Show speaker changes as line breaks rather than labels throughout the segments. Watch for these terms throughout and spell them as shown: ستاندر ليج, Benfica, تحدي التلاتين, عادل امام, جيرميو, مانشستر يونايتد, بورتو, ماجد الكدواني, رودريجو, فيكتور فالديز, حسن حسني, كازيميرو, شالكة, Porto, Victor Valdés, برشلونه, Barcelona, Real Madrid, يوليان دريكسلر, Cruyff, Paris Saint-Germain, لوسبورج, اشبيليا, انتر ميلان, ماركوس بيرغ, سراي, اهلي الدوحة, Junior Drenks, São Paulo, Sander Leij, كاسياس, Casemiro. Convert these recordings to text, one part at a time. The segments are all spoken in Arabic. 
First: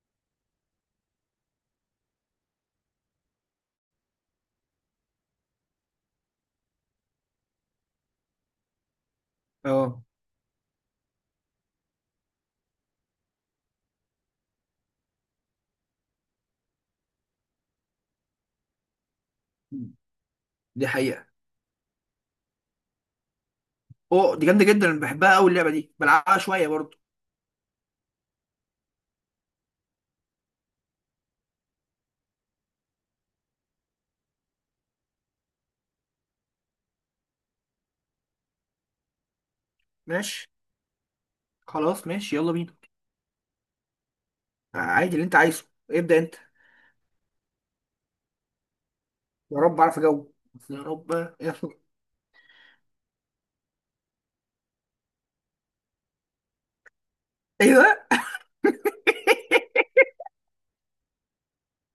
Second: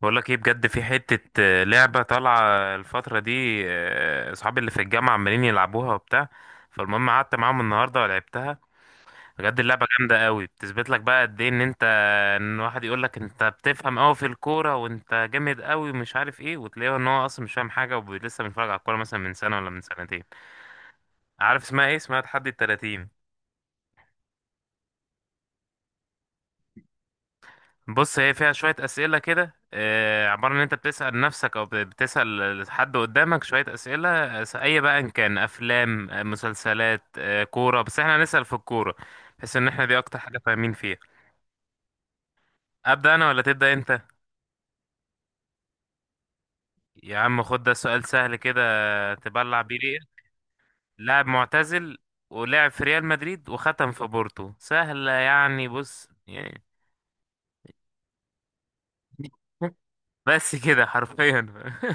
بقول لك ايه، بجد في حتة لعبة طالعة الفترة دي. اصحابي اللي في الجامعة عمالين يلعبوها وبتاع. فالمهم قعدت معاهم النهاردة ولعبتها. بجد اللعبة
اه،
جامدة قوي، بتثبت لك بقى قد ايه ان واحد يقول لك انت بتفهم قوي في الكورة وانت جامد قوي ومش عارف ايه، وتلاقيه ان هو اصلا مش فاهم حاجة ولسه بيتفرج على الكورة مثلا من سنة ولا من سنتين.
دي حقيقة.
عارف اسمها ايه؟ اسمها تحدي التلاتين.
اوه، دي جامدة جدا، أنا بحبها أوي اللعبة دي، بلعبها شوية برضو.
بص هي فيها شوية أسئلة كده، عبارة إن أنت بتسأل نفسك أو بتسأل حد قدامك شوية أسئلة. أي بقى إن كان أفلام، مسلسلات، كورة، بس إحنا هنسأل في الكورة، بحيث إن إحنا دي أكتر حاجة
ماشي.
فاهمين فيها.
خلاص ماشي، يلا بينا.
أبدأ أنا ولا تبدأ أنت؟
عادي، اللي انت عايزه. ابدأ انت.
يا عم خد ده سؤال سهل كده،
يا
تبلع بيه
رب اعرف
ريقك.
اجاوب. يا رب
لاعب
يا رب.
معتزل، ولعب في ريال مدريد وختم في بورتو. سهلة يعني، بص يعني.
ايه ده؟
بس كده حرفيا.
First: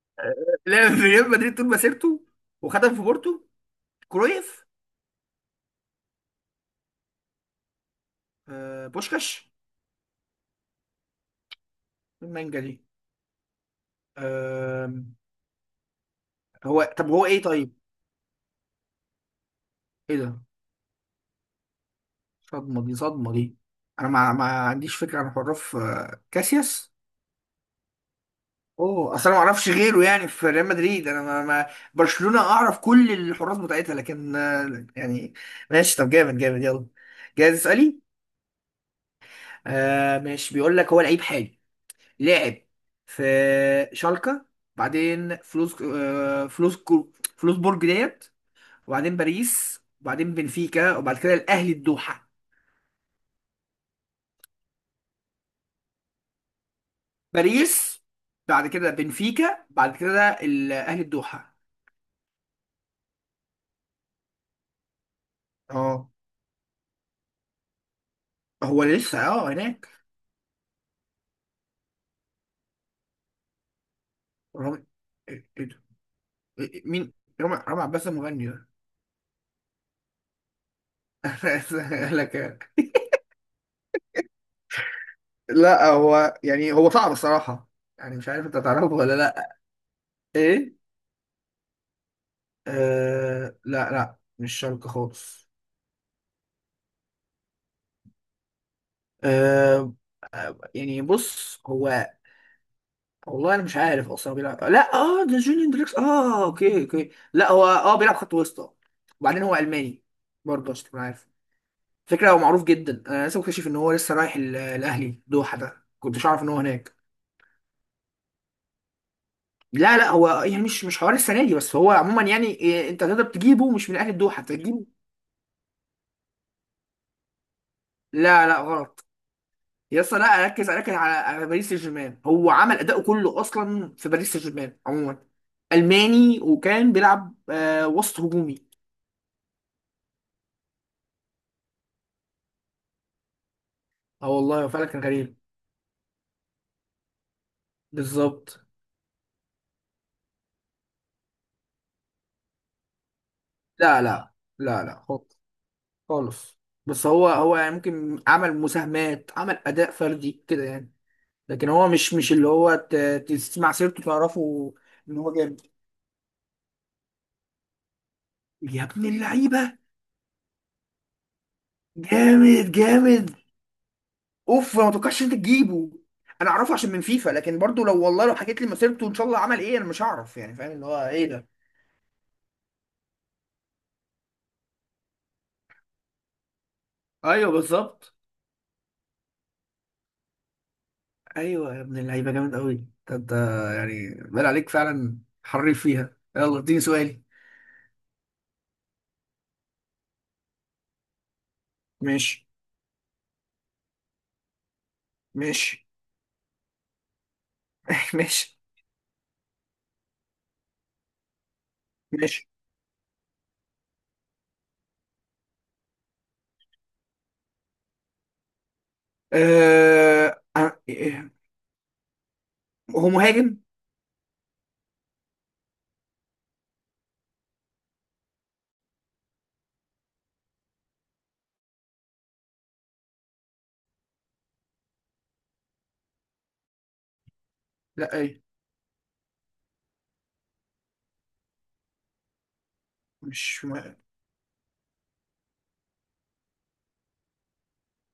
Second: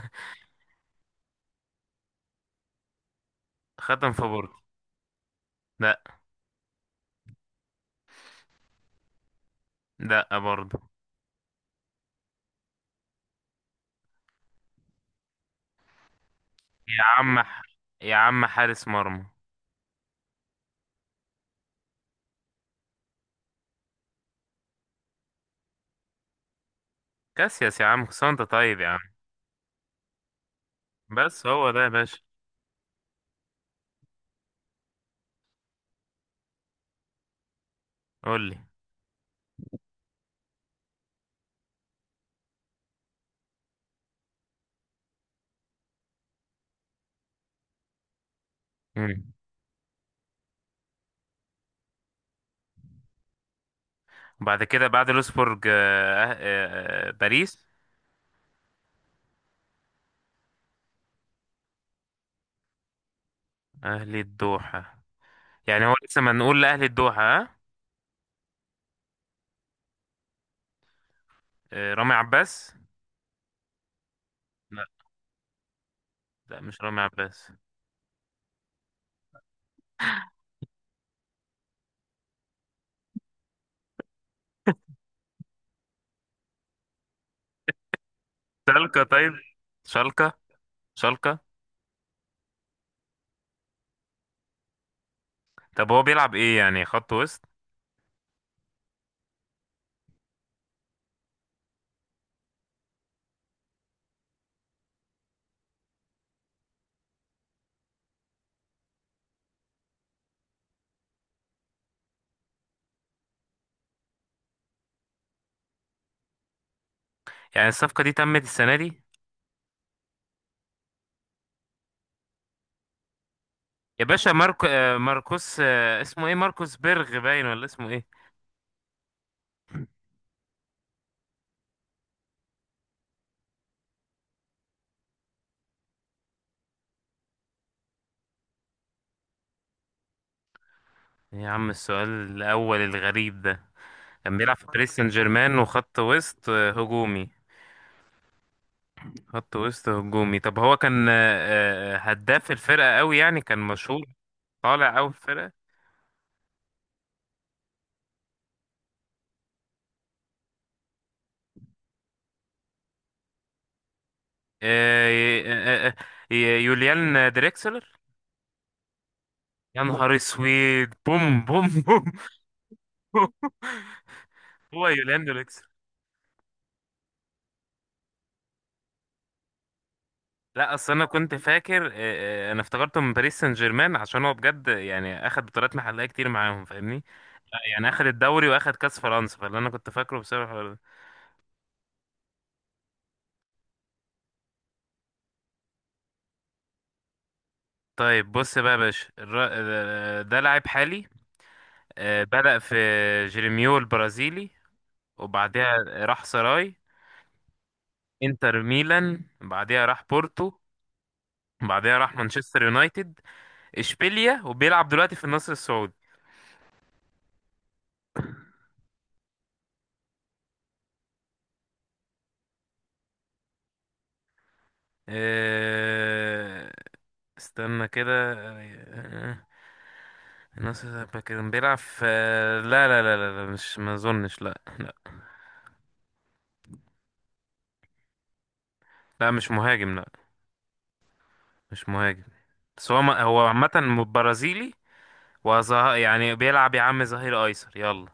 لعب في ريال مدريد طول مسيرته وخدم في بورتو.
ختم في بورتو.
كرويف.
لا.
آه، بوشكاش.
لا برضه.
المانجا دي. آه. هو
يا
طب هو
عم
ايه
ح-
طيب؟
يا عم حارس مرمى.
ايه ده؟ صدمة دي، صدمة دي. انا ما عنديش فكرة عن حراف كاسياس.
كاسياس يا عم، كنت انت طيب يا عم.
اوه، اصل انا ما اعرفش غيره يعني في ريال مدريد. انا ما
بس
ما
هو ده يا باشا.
برشلونة اعرف كل الحراس بتاعتها، لكن يعني. ماشي. طب جامد جامد، يلا. جاهز، اسالي.
قول لي.
آه، ماشي. بيقول لك هو لعيب حالي، لاعب في شالكة، بعدين فلوسبورج ديت، وبعدين
مم.
باريس، وبعدين بنفيكا، وبعد كده الاهلي الدوحة.
وبعد كده بعد لوسبورج، باريس.
باريس، بعد كده بنفيكا، بعد كده الاهلي الدوحة.
اهلي الدوحة. يعني هو
اه،
لسه، ما نقول لاهلي الدوحة، ها.
هو لسه هناك.
رامي عباس. لا، لا مش رامي
مين؟
عباس.
رامي عباس المغني ده انا آسف أقول لك يعني. لا، هو يعني هو صعب الصراحه. يعني مش عارف انت تعرفه
شالكة
ولا
طيب.
لا.
شالكة.
ايه.
شالكة.
آه، لا لا، مش شرق خالص.
طب هو بيلعب ايه؟ يعني خط وسط.
آه يعني بص هو. والله انا مش عارف اصلا هو بيلعب. لا، اه ده جونيور دريكس. اه، اوكي اوكي. لا هو بيلعب خط وسط. وبعدين هو الماني برضه عشان تكون عارف. فكره هو معروف جدا. انا لسه مكتشف ان هو لسه رايح الاهلي دوحه ده، كنتش عارف ان هو هناك.
يعني الصفقة دي تمت السنة دي؟
لا لا، هو يعني مش حوار السنه دي، بس هو عموما يعني إيه، انت تقدر تجيبه مش من
يا
اهل
باشا
الدوحه، انت
ماركو،
تجيبه.
ماركوس، اسمه ايه؟ ماركوس بيرغ باين، ولا اسمه ايه؟
لا لا غلط. يا اسطى، لا، ركز ركز على باريس سان جيرمان. هو عمل اداؤه كله اصلا في باريس سان جيرمان عموما. الماني، وكان بيلعب وسط هجومي.
إيه يا عم السؤال الأول الغريب ده؟
اه،
كان بيلعب في
والله فعلا
باريس
كان
سان
غريب.
جيرمان، وخط وسط هجومي.
بالظبط.
خط وسط هجومي. طب هو كان، هداف الفرقة قوي يعني؟ كان
لا
مشهور،
لا لا
طالع
لا
قوي في
خالص.
الفرقة؟
خالص. بس هو يعني ممكن عمل مساهمات، عمل اداء فردي كده يعني. لكن هو مش اللي هو تسمع سيرته تعرفه
آه،
ان هو
ي-
جامد.
آه، آه، يوليان دريكسلر.
يا ابن اللعيبه،
يا نهار اسود، بوم بوم بوم.
جامد جامد.
بوم.
اوف،
هو
ما توقعش
يوليان
انت
دريكسلر.
تجيبه. انا اعرفه عشان من فيفا، لكن برضو لو والله لو حكيت لي مسيرته ان شاء الله عمل ايه، انا مش هعرف يعني. فاهم
لا
اللي
اصل انا
هو ايه
كنت
ده.
فاكر، انا افتكرته من باريس سان جيرمان، عشان هو بجد يعني اخد بطولات محلية كتير معاهم، فاهمني؟
ايوه،
يعني اخد
بالظبط.
الدوري واخد كاس فرنسا، فاللي انا كنت فاكره بسبب.
ايوه يا ابن اللعيبه، جامد قوي. ده انت يعني بال عليك فعلا حريف فيها. يلا، اديني سؤالي.
طيب بص بقى يا باشا، ده لاعب حالي،
ماشي.
بدأ في جيرميو البرازيلي، وبعدها
ماشي.
راح سراي،
ماشي.
انتر ميلان، بعدها راح بورتو، بعدها راح
ماشي.
مانشستر يونايتد، اشبيليا، وبيلعب دلوقتي في النصر السعودي.
إيه، هو مهاجم؟
آه، استنى كده. آه، النصر السعودي كان بيلعب في، لا لا لا لا لا، مش، ما اظنش، لا.
لا ايه،
لا مش مهاجم، لا. مش مهاجم. بس هو هو
مش مهاجم.
عامة برازيلي. يعني بيلعب يا عم ظهير ايسر، يلا.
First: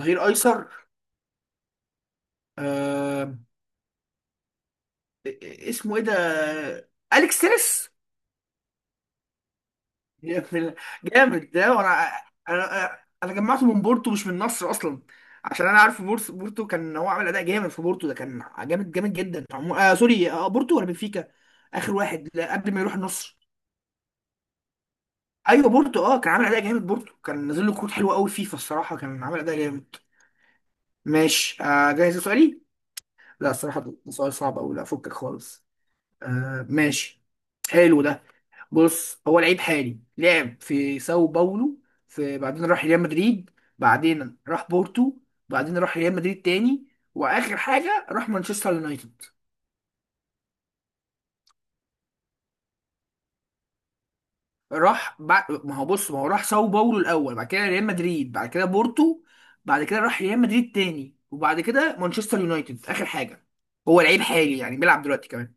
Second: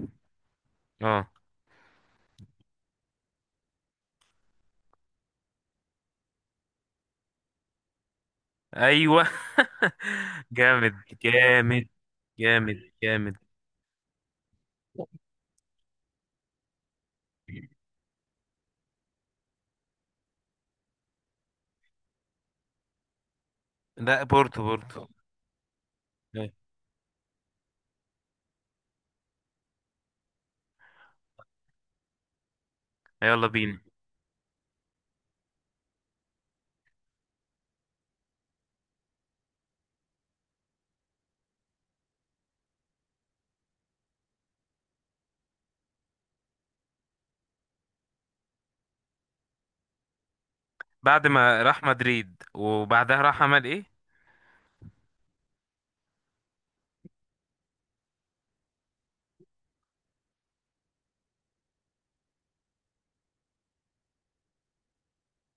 ظهير ايسر.
اه.
أه... اسمه ايه ده؟ اليكس تيريس.
ايوه.
جامد.
جامد.
جامد ده،
جامد
وانا
جامد.
انا انا
جامد.
جمعته من بورتو مش من النصر اصلا. عشان انا عارف بورتو. بورتو كان هو عامل اداء جامد في بورتو، ده كان جامد جامد جدا. سوري، بورتو ولا بنفيكا؟ اخر واحد، لا، قبل ما يروح النصر.
لا بورتو، بورتو.
ايوه، بورتو. اه كان عامل
أيوة.
اداء جامد. بورتو كان نازل له كروت حلوه قوي فيفا الصراحه. كان عامل اداء جامد. ماشي. جاهز لسؤالي.
يلا
لا،
بينا.
الصراحه ده سؤال صعب قوي. لا، فكك خالص. آه، ماشي. حلو ده. بص، هو لعيب حالي، لعب في ساو باولو. بعدين راح ريال مدريد. بعدين راح بورتو. بعدين راح ريال مدريد تاني. واخر حاجه راح مانشستر يونايتد.
بعد ما راح مدريد وبعدها راح عمل ايه؟
راح بعد ما هو بص، ما هو راح ساو باولو الاول، بعد كده ريال مدريد، بعد كده بورتو. بعد كده راح ريال مدريد تاني، وبعد كده مانشستر يونايتد اخر حاجه. هو لعيب حالي يعني بيلعب دلوقتي كمان.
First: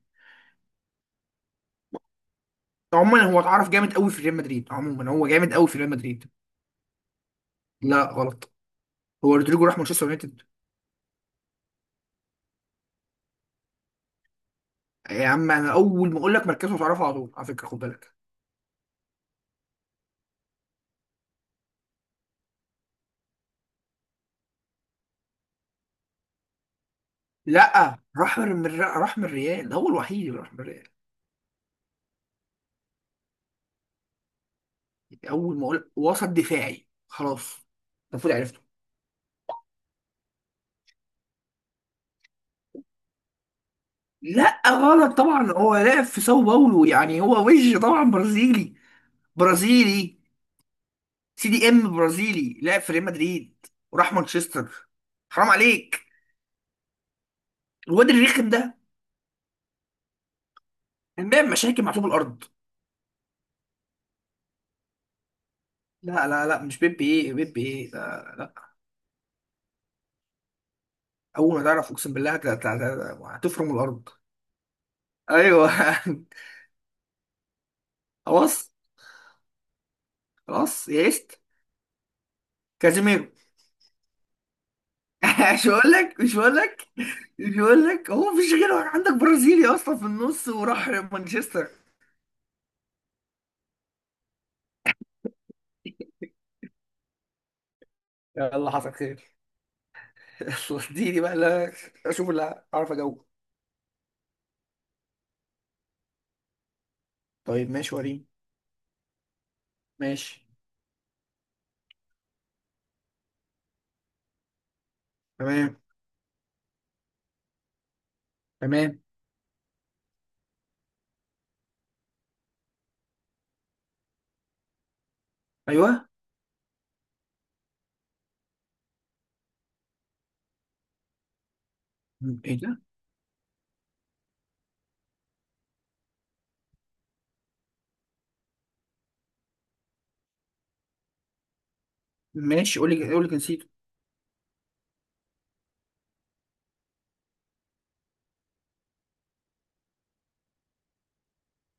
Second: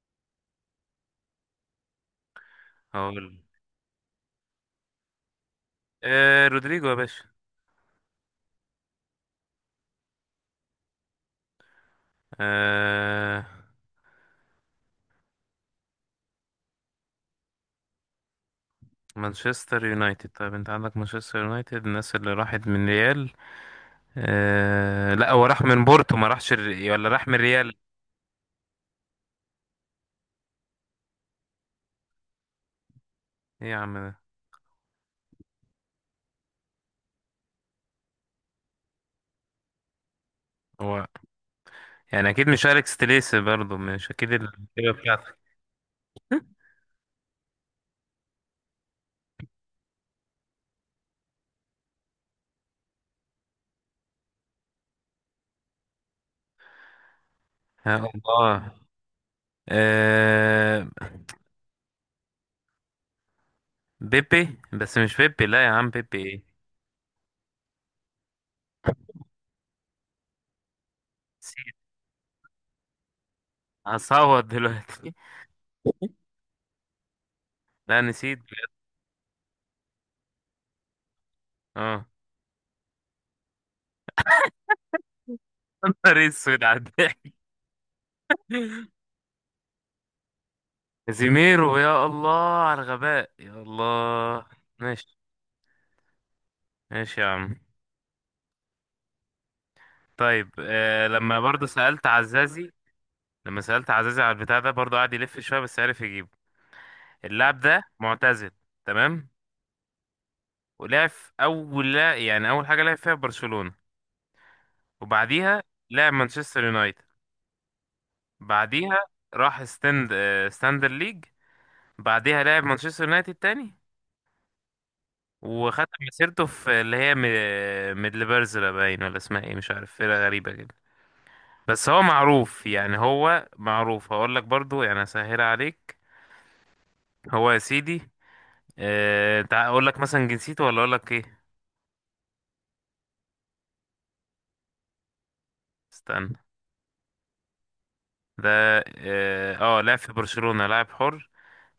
عموما
هقول.
هو اتعرف جامد قوي في ريال مدريد. عموما هو جامد قوي في ريال مدريد.
آه رودريجو يا باشا.
لا غلط. هو رودريجو راح مانشستر يونايتد.
آه.
يا عم انا اول ما اقول لك مركزه هتعرفه على طول، على فكره خد بالك.
مانشستر يونايتد، طيب. انت عندك مانشستر يونايتد، الناس اللي راحت من ريال. آه لا، هو راح من بورتو، ما راحش ولا راح من ريال؟
لا، راح راح من الريال. هو الوحيد اللي راح من الريال.
ايه يا عم ده؟
اول ما اقول وسط دفاعي خلاص المفروض عرفته.
هو، يعني اكيد مش اليكس تليسي برضو؟ مش اكيد،
لا
الكتيبه
غلط
بتاعتك.
طبعا. هو لاعب في ساو باولو، يعني هو وجه طبعا برازيلي. برازيلي. CDM برازيلي لاعب في ريال مدريد وراح مانشستر. حرام عليك.
آه،
الواد الرخم
الله.
ده
آه.
كان بيعمل مشاكل مع طوب الارض.
بيبي، بس مش بيبي، لا يا عم، بيبي
لا
ايه؟
لا لا، مش بيب ايه، بيب ايه لا، لا. اول ما
نسيت.
تعرف اقسم بالله هتفرم الارض.
هصوت دلوقتي.
ايوه.
لا نسيت بجد.
خلاص. خلاص يئست.
اه.
كازيميرو. مش هقول
يا
لك،
نهار
مش هقول
اسود على
لك.
الضحك.
مش هقول لك، هو مفيش غيره عندك برازيلي اصلا في النص وراح مانشستر.
كازيميرو، يا الله على الغباء، يا الله. ماشي. ماشي يا عم.
يلا، حصل خير.
طيب
يلا
آه،
اديني بقى.
لما برضه
لا،
سألت
اشوف اللي
عزازي،
اعرف اجاوب.
لما سألت عزازي على البتاع ده برضه، قعد يلف شوية بس عرف يجيبه. اللاعب
طيب
ده
ماشي، وريني.
معتزل. تمام.
ماشي.
ولعب في اول، لا يعني اول حاجه لعب فيها برشلونه، وبعديها
تمام.
لعب مانشستر يونايتد، بعديها
تمام.
راح ستاند ستاندر ليج، بعديها لعب مانشستر يونايتد تاني، وختم
ايوه.
مسيرته في اللي هي ميدلبرزلا باين، ولا اسمها ايه مش عارف، فرقه غريبه كده. بس هو
ايه
معروف،
ده.
يعني هو معروف. هقول لك برضو يعني، اسهل عليك. هو يا سيدي، اقول لك مثلا جنسيته ولا اقول لك ايه؟
ماشي، قول لي، قول لي نسيته.
استنى. ده اه، لعب في برشلونه لاعب حر،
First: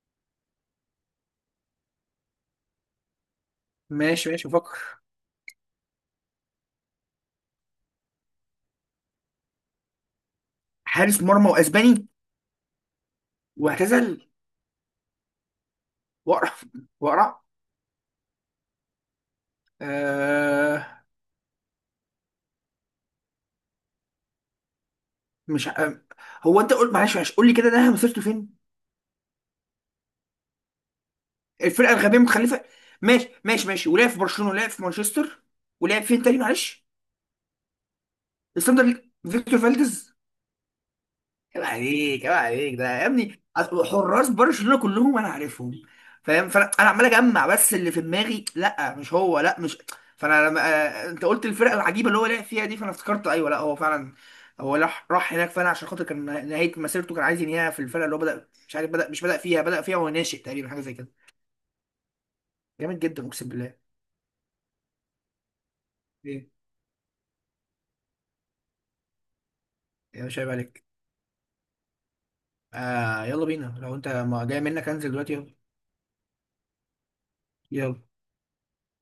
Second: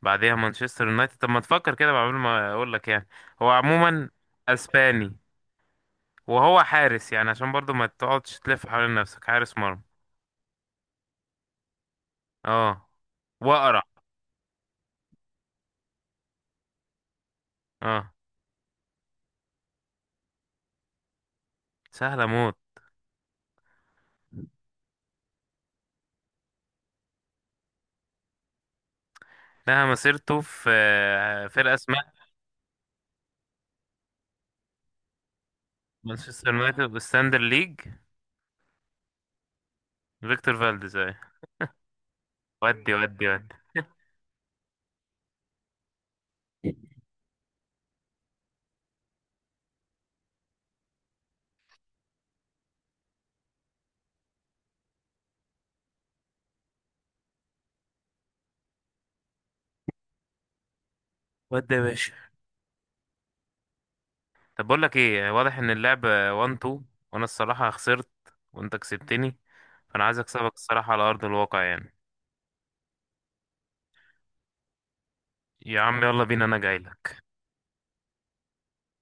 بعديها مانشستر يونايتد. طب ما تفكر كده قبل ما اقول لك يعني. هو عموما
ماشي ماشي، بفكر.
اسباني، وهو حارس، يعني عشان برضو ما تقعدش تلف حوالين نفسك. حارس مرمى.
حارس مرمى واسباني،
اه. واقرع.
واعتزل، واقرع، واقرع.
اه.
آه.
سهله موت.
مش ع- آه، هو انت قول، معلش معلش، قول لي كده ده مسيرته فين.
لها مسيرته في فرقه
الفرقه
اسمها،
الغبيه متخلفه. ماشي ماشي ماشي، ولعب في برشلونه ولعب في مانشستر. ولعب فين تاني
مانشستر يونايتد
معلش؟
والساندر ليج.
الساندر ليج. فيكتور فالديز.
فيكتور فالديز اهي.
عيب عليك، عيب عليك ده
ودي
يا
ودي
ابني.
ودي.
حراس برشلونه كلهم انا عارفهم، فاهم؟ فانا عمال اجمع بس اللي في دماغي، لا مش هو، لا مش. فانا لما انت قلت الفرقه العجيبه اللي هو لعب فيها دي، فانا افتكرت ايوه، لا، هو فعلا هو راح هناك فعلا، عشان خاطر كان نهايه مسيرته كان عايز ينهيها في الفرقه اللي هو بدا، مش عارف بدا مش بدا فيها، بدا فيها وهو ناشئ تقريبا حاجه زي كده.
ودي يا باشا.
جامد جدا اقسم بالله.
طب بقول لك ايه، واضح ان اللعبه
ايه
1 2، وانا الصراحه خسرت وانت كسبتني، فانا عايز
يا باشا، عيب
اكسبك
عليك.
الصراحه على ارض الواقع يعني.
آه، يلا بينا. لو انت ما جاي منك، انزل دلوقتي. يلا،
يا عم يلا بينا، انا جاي.
يلا.